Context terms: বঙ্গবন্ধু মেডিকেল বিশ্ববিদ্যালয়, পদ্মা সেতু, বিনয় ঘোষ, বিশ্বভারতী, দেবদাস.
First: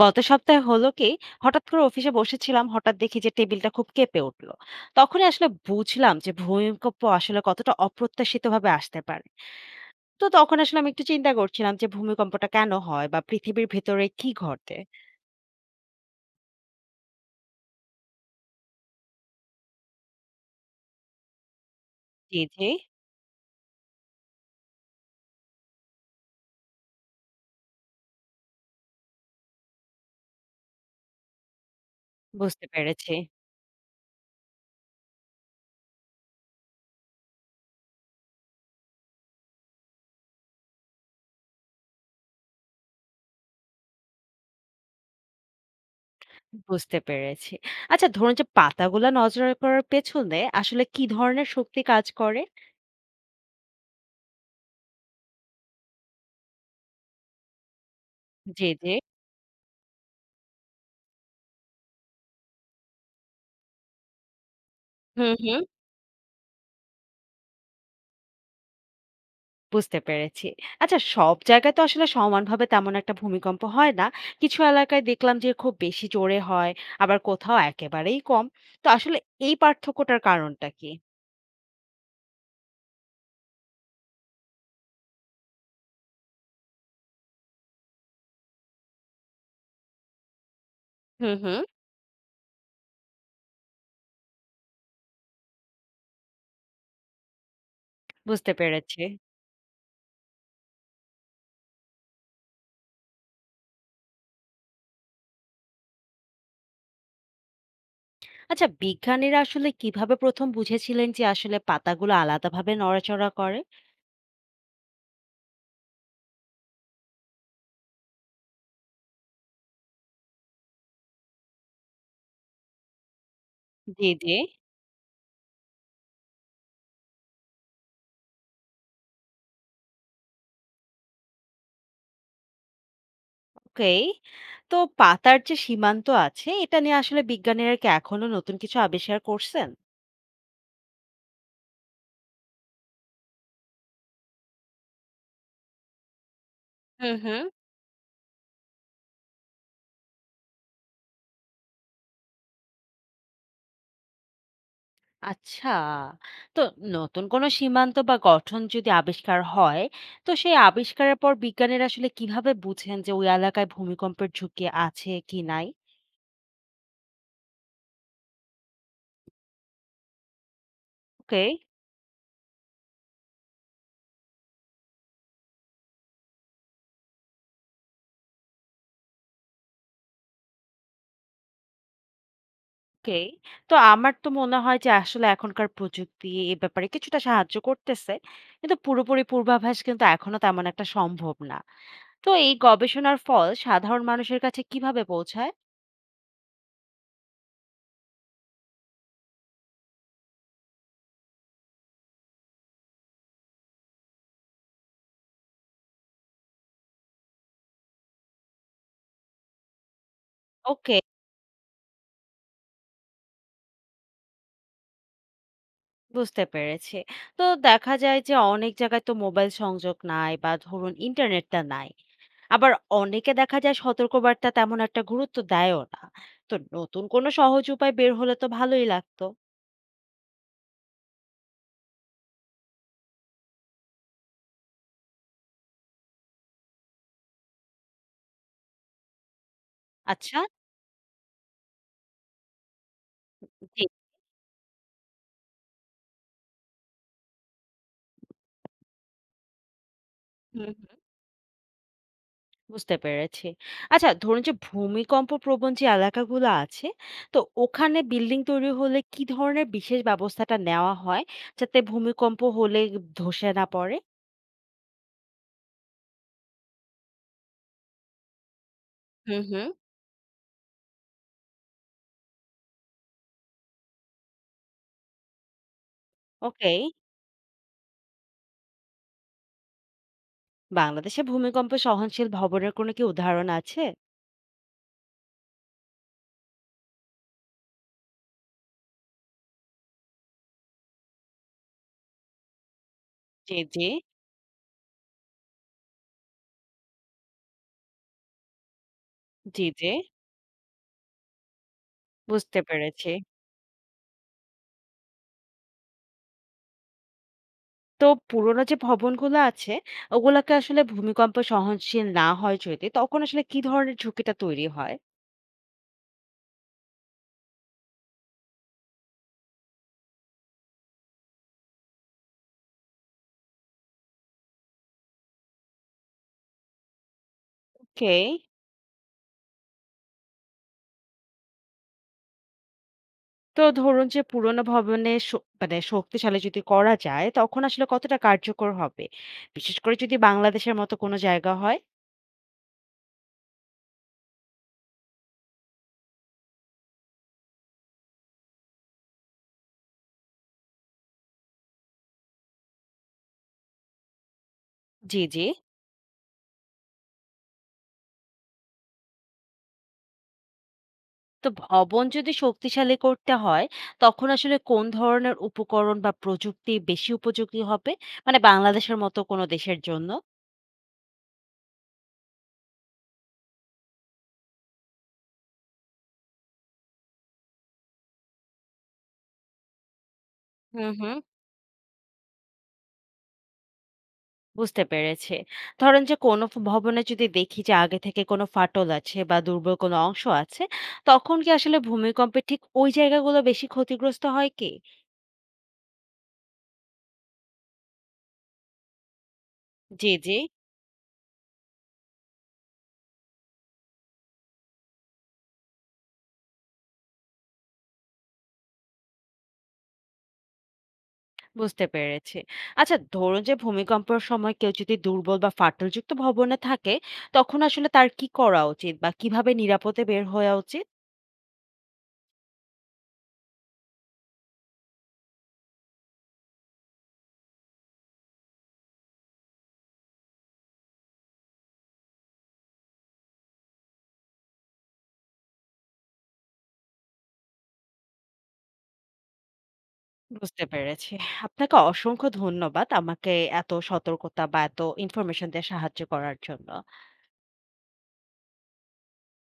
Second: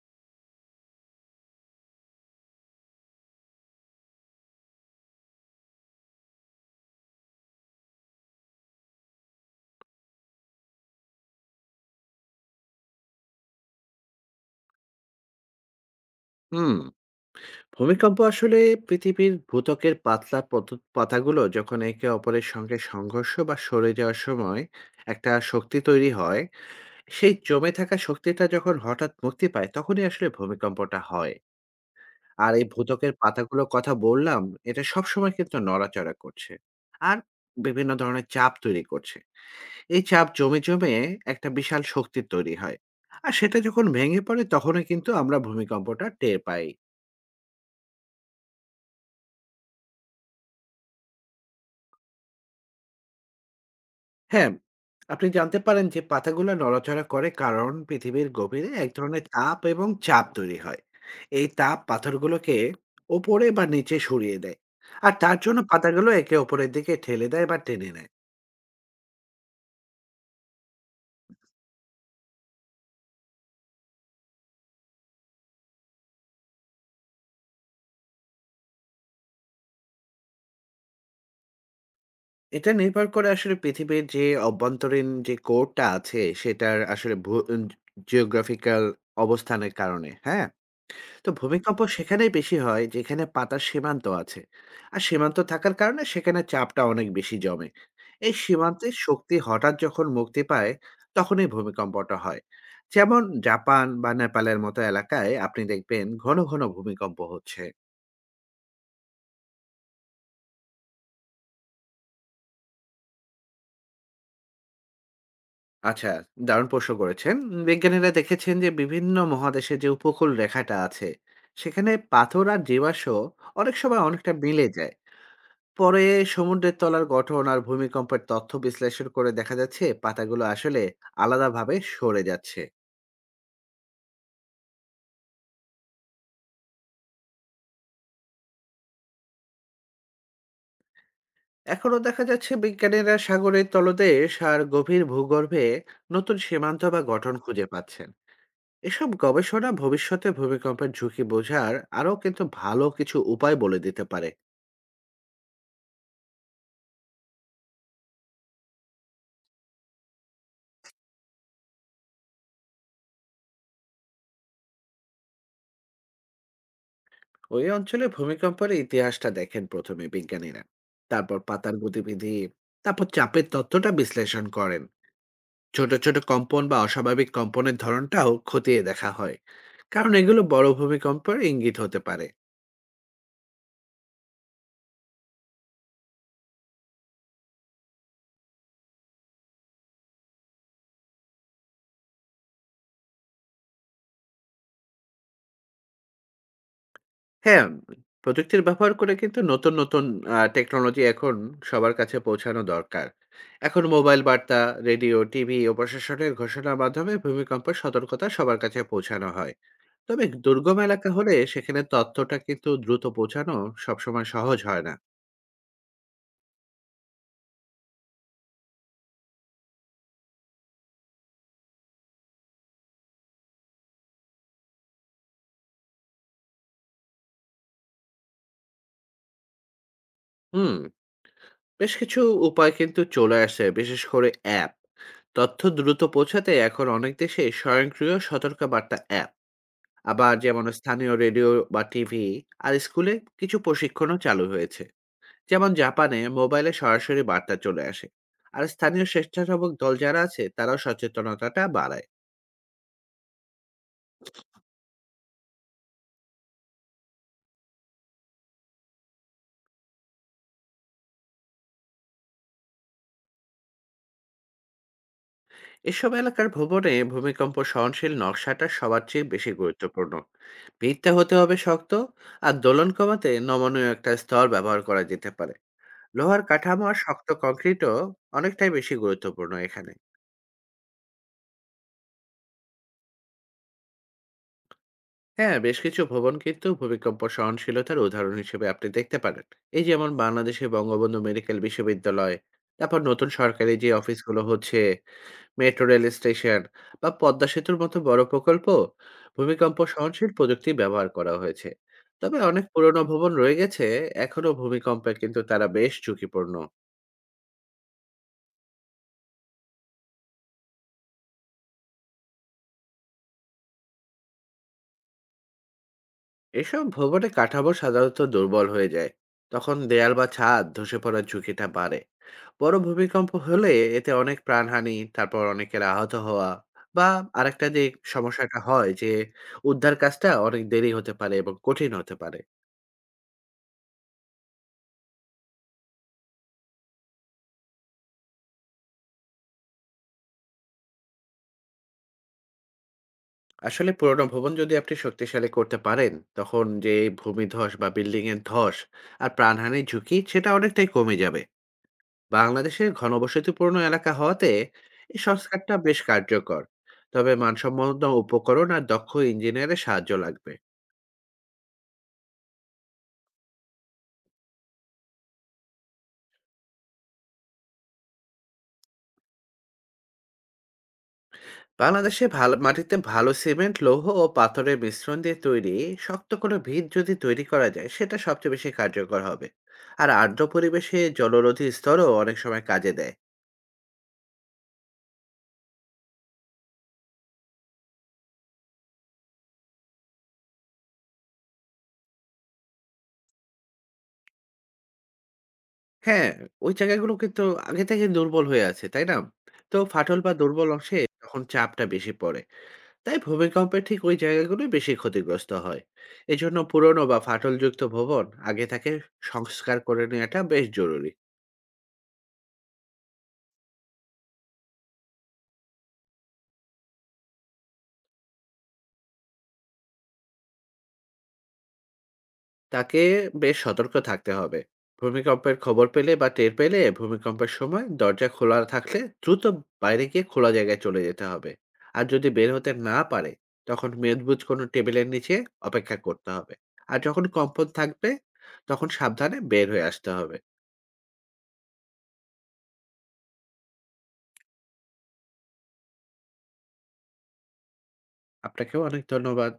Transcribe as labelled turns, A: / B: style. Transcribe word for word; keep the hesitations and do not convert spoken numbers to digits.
A: গত সপ্তাহে হলো কি, হঠাৎ করে অফিসে বসেছিলাম। হঠাৎ দেখি যে টেবিলটা খুব কেঁপে উঠলো। তখনই আসলে বুঝলাম যে ভূমিকম্প আসলে কতটা অপ্রত্যাশিত ভাবে আসতে পারে। তো তখন আসলে আমি একটু চিন্তা করছিলাম যে ভূমিকম্পটা কেন হয় বা পৃথিবীর ভেতরে কি ঘটে।
B: হুম। ভূমিকম্প আসলে পৃথিবীর ভূত্বকের পাতলা পত- পাতাগুলো যখন একে
A: জি
B: অপরের
A: জি।
B: সঙ্গে সংঘর্ষ বা সরে যাওয়ার সময় একটা শক্তি তৈরি হয়। সেই জমে থাকা শক্তিটা যখন হঠাৎ মুক্তি পায় তখনই আসলে ভূমিকম্পটা হয়। আর
A: বুঝতে
B: এই
A: পেরেছি।
B: ভূত্বকের পাতাগুলোর কথা বললাম, এটা সবসময় কিন্তু নড়াচড়া করছে আর বিভিন্ন ধরনের চাপ তৈরি করছে। এই চাপ জমে জমে একটা বিশাল শক্তি তৈরি হয়, আর সেটা যখন ভেঙে পড়ে তখনই কিন্তু আমরা ভূমিকম্পটা টের পাই।
A: বুঝতে পেরেছি। আচ্ছা ধরুন যে পাতাগুলা নজর করার পেছনে আসলে কি ধরনের শক্তি কাজ করে।
B: হ্যাঁ, আপনি জানতে পারেন যে পাতাগুলো নড়াচড়া করে কারণ পৃথিবীর
A: জি
B: গভীরে
A: জি।
B: এক ধরনের তাপ এবং চাপ তৈরি হয়। এই তাপ পাথরগুলোকে ওপরে বা নিচে সরিয়ে দেয়। আর
A: হুম
B: তার জন্য
A: হুম।
B: পাতাগুলো একে অপরের দিকে ঠেলে দেয় বা টেনে নেয়।
A: বুঝতে পেরেছি। আচ্ছা, সব জায়গায় তো আসলে সমানভাবে তেমন একটা ভূমিকম্প হয় না। কিছু এলাকায় দেখলাম যে খুব বেশি জোরে হয়, আবার কোথাও একেবারেই কম। তো আসলে এই পার্থক্যটার কারণটা কি?
B: এটা নির্ভর করে আসলে পৃথিবীর যে অভ্যন্তরীণ যে কোরটা আছে সেটার আসলে ভূ জিওগ্রাফিক্যাল অবস্থানের কারণে, হ্যাঁ? তো
A: হুম হুম।
B: ভূমিকম্প সেখানেই বেশি হয় যেখানে পাতার সীমান্ত আছে। আর সীমান্ত থাকার কারণে সেখানে চাপটা অনেক বেশি জমে। এই
A: বুঝতে
B: সীমান্তের
A: পেরেছি।
B: শক্তি হঠাৎ যখন মুক্তি পায় তখনই ভূমিকম্পটা হয়। যেমন জাপান বা নেপালের মতো এলাকায় আপনি দেখবেন ঘন ঘন ভূমিকম্প হচ্ছে।
A: আচ্ছা, বিজ্ঞানীরা আসলে কিভাবে প্রথম বুঝেছিলেন যে আসলে পাতাগুলো আলাদাভাবে নড়াচড়া করে?
B: আচ্ছা, দারুণ প্রশ্ন করেছেন। বিজ্ঞানীরা দেখেছেন যে বিভিন্ন মহাদেশে যে উপকূল রেখাটা আছে, সেখানে পাথর আর জীবাশ্ম অনেক সময়
A: জি,
B: অনেকটা
A: জি।
B: মিলে যায়। পরে সমুদ্রের তলার গঠন আর ভূমিকম্পের তথ্য বিশ্লেষণ করে দেখা যাচ্ছে পাতাগুলো আসলে আলাদাভাবে সরে যাচ্ছে।
A: ওকে। তো পাতার যে সীমান্ত আছে এটা নিয়ে আসলে বিজ্ঞানীরা কি এখনো নতুন কিছু আবিষ্কার করছেন?
B: এখনো দেখা যাচ্ছে বিজ্ঞানীরা সাগরের তলদেশ আর গভীর ভূগর্ভে নতুন সীমান্ত বা
A: হুম
B: গঠন
A: হুম।
B: খুঁজে পাচ্ছেন। এসব গবেষণা ভবিষ্যতে ভূমিকম্পের ঝুঁকি বোঝার আরও কিন্তু ভালো কিছু উপায় বলে দিতে পারে।
A: আচ্ছা। তো নতুন কোনো সীমান্ত বা গঠন যদি আবিষ্কার হয়, তো সেই আবিষ্কারের পর বিজ্ঞানীরা আসলে কিভাবে বুঝেন যে ওই এলাকায় ভূমিকম্পের ঝুঁকি আছে কি নাই?
B: ওই অঞ্চলে ভূমিকম্পের ইতিহাসটা দেখেন প্রথমে বিজ্ঞানীরা, তারপর
A: ওকে,
B: পাতার গতিবিধি, তারপর চাপের তথ্যটা বিশ্লেষণ করেন। ছোট, ছোট কম্পন বা অস্বাভাবিক কম্পনের ধরনটাও খতিয়ে দেখা হয়। কারণ এগুলো বড় ভূমিকম্পের ইঙ্গিত হতে পারে।
A: ওকে। তো আমার তো মনে হয় যে আসলে এখনকার প্রযুক্তি এ ব্যাপারে কিছুটা সাহায্য করতেছে। কিন্তু পুরোপুরি পূর্বাভাস কিন্তু এখনো তেমন একটা সম্ভব না। তো এই গবেষণার ফল সাধারণ মানুষের কাছে কিভাবে পৌঁছায়?
B: হ্যাঁ, প্রযুক্তির ব্যবহার করে কিন্তু নতুন, নতুন আ টেকনোলজি এখন সবার কাছে পৌঁছানো দরকার। এখন মোবাইল বার্তা, রেডিও, টিভি ও প্রশাসনের ঘোষণার মাধ্যমে ভূমিকম্পের সতর্কতা সবার কাছে পৌঁছানো হয়। তবে দুর্গম
A: ওকে।
B: এলাকা হলে সেখানে তথ্যটা কিন্তু দ্রুত পৌঁছানো সবসময় সহজ হয় না।
A: বুঝতে পেরেছি। তো দেখা যায় যে অনেক জায়গায় তো মোবাইল সংযোগ নাই বা ধরুন ইন্টারনেটটা নাই। আবার অনেকে দেখা যায় সতর্কবার্তা তেমন একটা গুরুত্ব দেয়ও না। তো নতুন কোনো সহজ উপায় বের হলে তো ভালোই লাগতো।
B: হুম, বেশ কিছু উপায় কিন্তু চলে আসে বিশেষ করে অ্যাপ। তথ্য দ্রুত পৌঁছাতে এখন অনেক দেশে স্বয়ংক্রিয় সতর্কবার্তা অ্যাপ, আবার
A: আচ্ছা,
B: যেমন স্থানীয় রেডিও বা টিভি, আর স্কুলে কিছু
A: জি।
B: প্রশিক্ষণও চালু হয়েছে। যেমন জাপানে মোবাইলে সরাসরি বার্তা চলে আসে, আর স্থানীয় স্বেচ্ছাসেবক দল যারা আছে
A: হুম,
B: তারাও
A: হুম।
B: সচেতনতাটা বাড়ায়।
A: বুঝতে পেরেছি। আচ্ছা ধরুন যে ভূমিকম্প প্রবণ যে এলাকাগুলো আছে, তো ওখানে বিল্ডিং তৈরি হলে কি ধরনের বিশেষ ব্যবস্থাটা নেওয়া হয়, যাতে ভূমিকম্প হলে ধসে না পড়ে?
B: এসব এলাকার ভবনে ভূমিকম্প সহনশীল নকশাটা সবার চেয়ে
A: হুম,
B: বেশি
A: হুম।
B: গুরুত্বপূর্ণ। ভিতটা হতে হবে শক্ত, আর দোলন কমাতে নমনীয় একটা স্তর ব্যবহার করা যেতে পারে। লোহার
A: ওকে।
B: কাঠামো আর শক্ত কংক্রিটও অনেকটাই বেশি গুরুত্বপূর্ণ এখানে।
A: বাংলাদেশে ভূমিকম্পে সহনশীল ভবনের কোনো কি উদাহরণ আছে?
B: হ্যাঁ, বেশ কিছু ভবন কিন্তু ভূমিকম্প সহনশীলতার উদাহরণ হিসেবে আপনি দেখতে পারেন। এই যেমন বাংলাদেশে বঙ্গবন্ধু মেডিকেল বিশ্ববিদ্যালয়, তারপর নতুন
A: জি,
B: সরকারি
A: জি,
B: যে অফিসগুলো হচ্ছে, মেট্রো রেল স্টেশন বা পদ্মা সেতুর মতো বড় প্রকল্প,
A: জি,
B: ভূমিকম্প
A: জি।
B: সহনশীল প্রযুক্তি ব্যবহার করা হয়েছে। তবে
A: বুঝতে
B: অনেক পুরনো
A: পেরেছি।
B: ভবন রয়ে গেছে, এখনো ভূমিকম্পে কিন্তু তারা বেশ ঝুঁকিপূর্ণ।
A: তো পুরোনো যে ভবনগুলো আছে, ওগুলাকে আসলে ভূমিকম্প সহনশীল না হয় যদি, তখন আসলে কি ধরনের ঝুঁকিটা তৈরি হয়?
B: এসব ভবনে কাঠামো সাধারণত দুর্বল হয়ে যায়, তখন দেয়াল বা ছাদ ধসে পড়ার ঝুঁকিটা বাড়ে। বড় ভূমিকম্প হলে এতে অনেক প্রাণহানি, তারপর অনেকের আহত হওয়া, বা আরেকটা যে
A: ওকে।
B: সমস্যাটা হয় যে উদ্ধার কাজটা অনেক দেরি হতে পারে এবং কঠিন হতে পারে।
A: তো ধরুন যে পুরোনো ভবনে শ মানে শক্তিশালী যদি করা যায়, তখন আসলে কতটা কার্যকর হবে? বিশেষ করে যদি বাংলাদেশের মতো কোনো জায়গা হয়?
B: আসলে পুরোনো ভবন যদি আপনি শক্তিশালী করতে পারেন, তখন যে ভূমিধস বা বিল্ডিং এর ধস আর প্রাণহানির ঝুঁকি সেটা অনেকটাই কমে যাবে। বাংলাদেশের ঘনবসতিপূর্ণ এলাকা হওয়াতে এই
A: জি, জি।
B: সংস্কারটা বেশ কার্যকর। তবে মানসম্পন্ন উপকরণ আর দক্ষ ইঞ্জিনিয়ারের সাহায্য লাগবে।
A: তো ভবন যদি শক্তিশালী করতে হয়, তখন আসলে কোন ধরনের উপকরণ বা প্রযুক্তি বেশি উপযোগী হবে, মানে বাংলাদেশের মতো কোনো দেশের জন্য?
B: বাংলাদেশে ভালো মাটিতে ভালো সিমেন্ট, লৌহ ও পাথরের মিশ্রণ দিয়ে তৈরি শক্ত কোনো ভিত যদি তৈরি করা যায় সেটা সবচেয়ে বেশি কার্যকর হবে। আর আর্দ্র
A: হুম
B: পরিবেশে
A: হুম।
B: জলরোধী স্তরও অনেক সময় কাজে দেয়।
A: বুঝতে পেরেছে। ধরেন যে কোনো ফ- ভবনে যদি দেখি যে আগে থেকে কোনো ফাটল আছে বা দুর্বল কোনো অংশ আছে, তখন কি আসলে ভূমিকম্পে ঠিক ওই জায়গাগুলো বেশি ক্ষতিগ্রস্ত হয় কি?
B: হ্যাঁ, ওই জায়গাগুলো কিন্তু আগে থেকে দুর্বল হয়ে আছে, তাই না? তো
A: জি
B: ফাটল বা
A: জি।
B: দুর্বল অংশে তখন চাপটা বেশি পড়ে। তাই ভূমিকম্পে ঠিক ওই জায়গাগুলোই বেশি ক্ষতিগ্রস্ত হয়। এজন্য পুরনো বা ফাটলযুক্ত ভবন আগে থেকে সংস্কার করে নেওয়াটা বেশ জরুরি।
A: বুঝতে পেরেছি। আচ্ছা ধরুন যে ভূমিকম্পের সময় কেউ যদি দুর্বল বা ফাটলযুক্ত ভবনে থাকে, তখন আসলে তার কি করা উচিত বা কিভাবে নিরাপদে বের হওয়া উচিত?
B: তাকে বেশ সতর্ক থাকতে হবে। ভূমিকম্পের খবর পেলে বা টের পেলে ভূমিকম্পের সময় দরজা খোলা থাকলে দ্রুত বাইরে গিয়ে খোলা জায়গায় চলে যেতে হবে। আর যদি বের হতে না পারে, তখন মেদবুজ কোনো টেবিলের নিচে অপেক্ষা করতে হবে। আর যখন কম্পন থাকবে, তখন সাবধানে বের হয়ে আসতে হবে।
A: বুঝতে পেরেছি। আপনাকে অসংখ্য ধন্যবাদ আমাকে এত সতর্কতা বা এত ইনফরমেশন দিয়ে সাহায্য করার জন্য।
B: আপনাকেও অনেক ধন্যবাদ।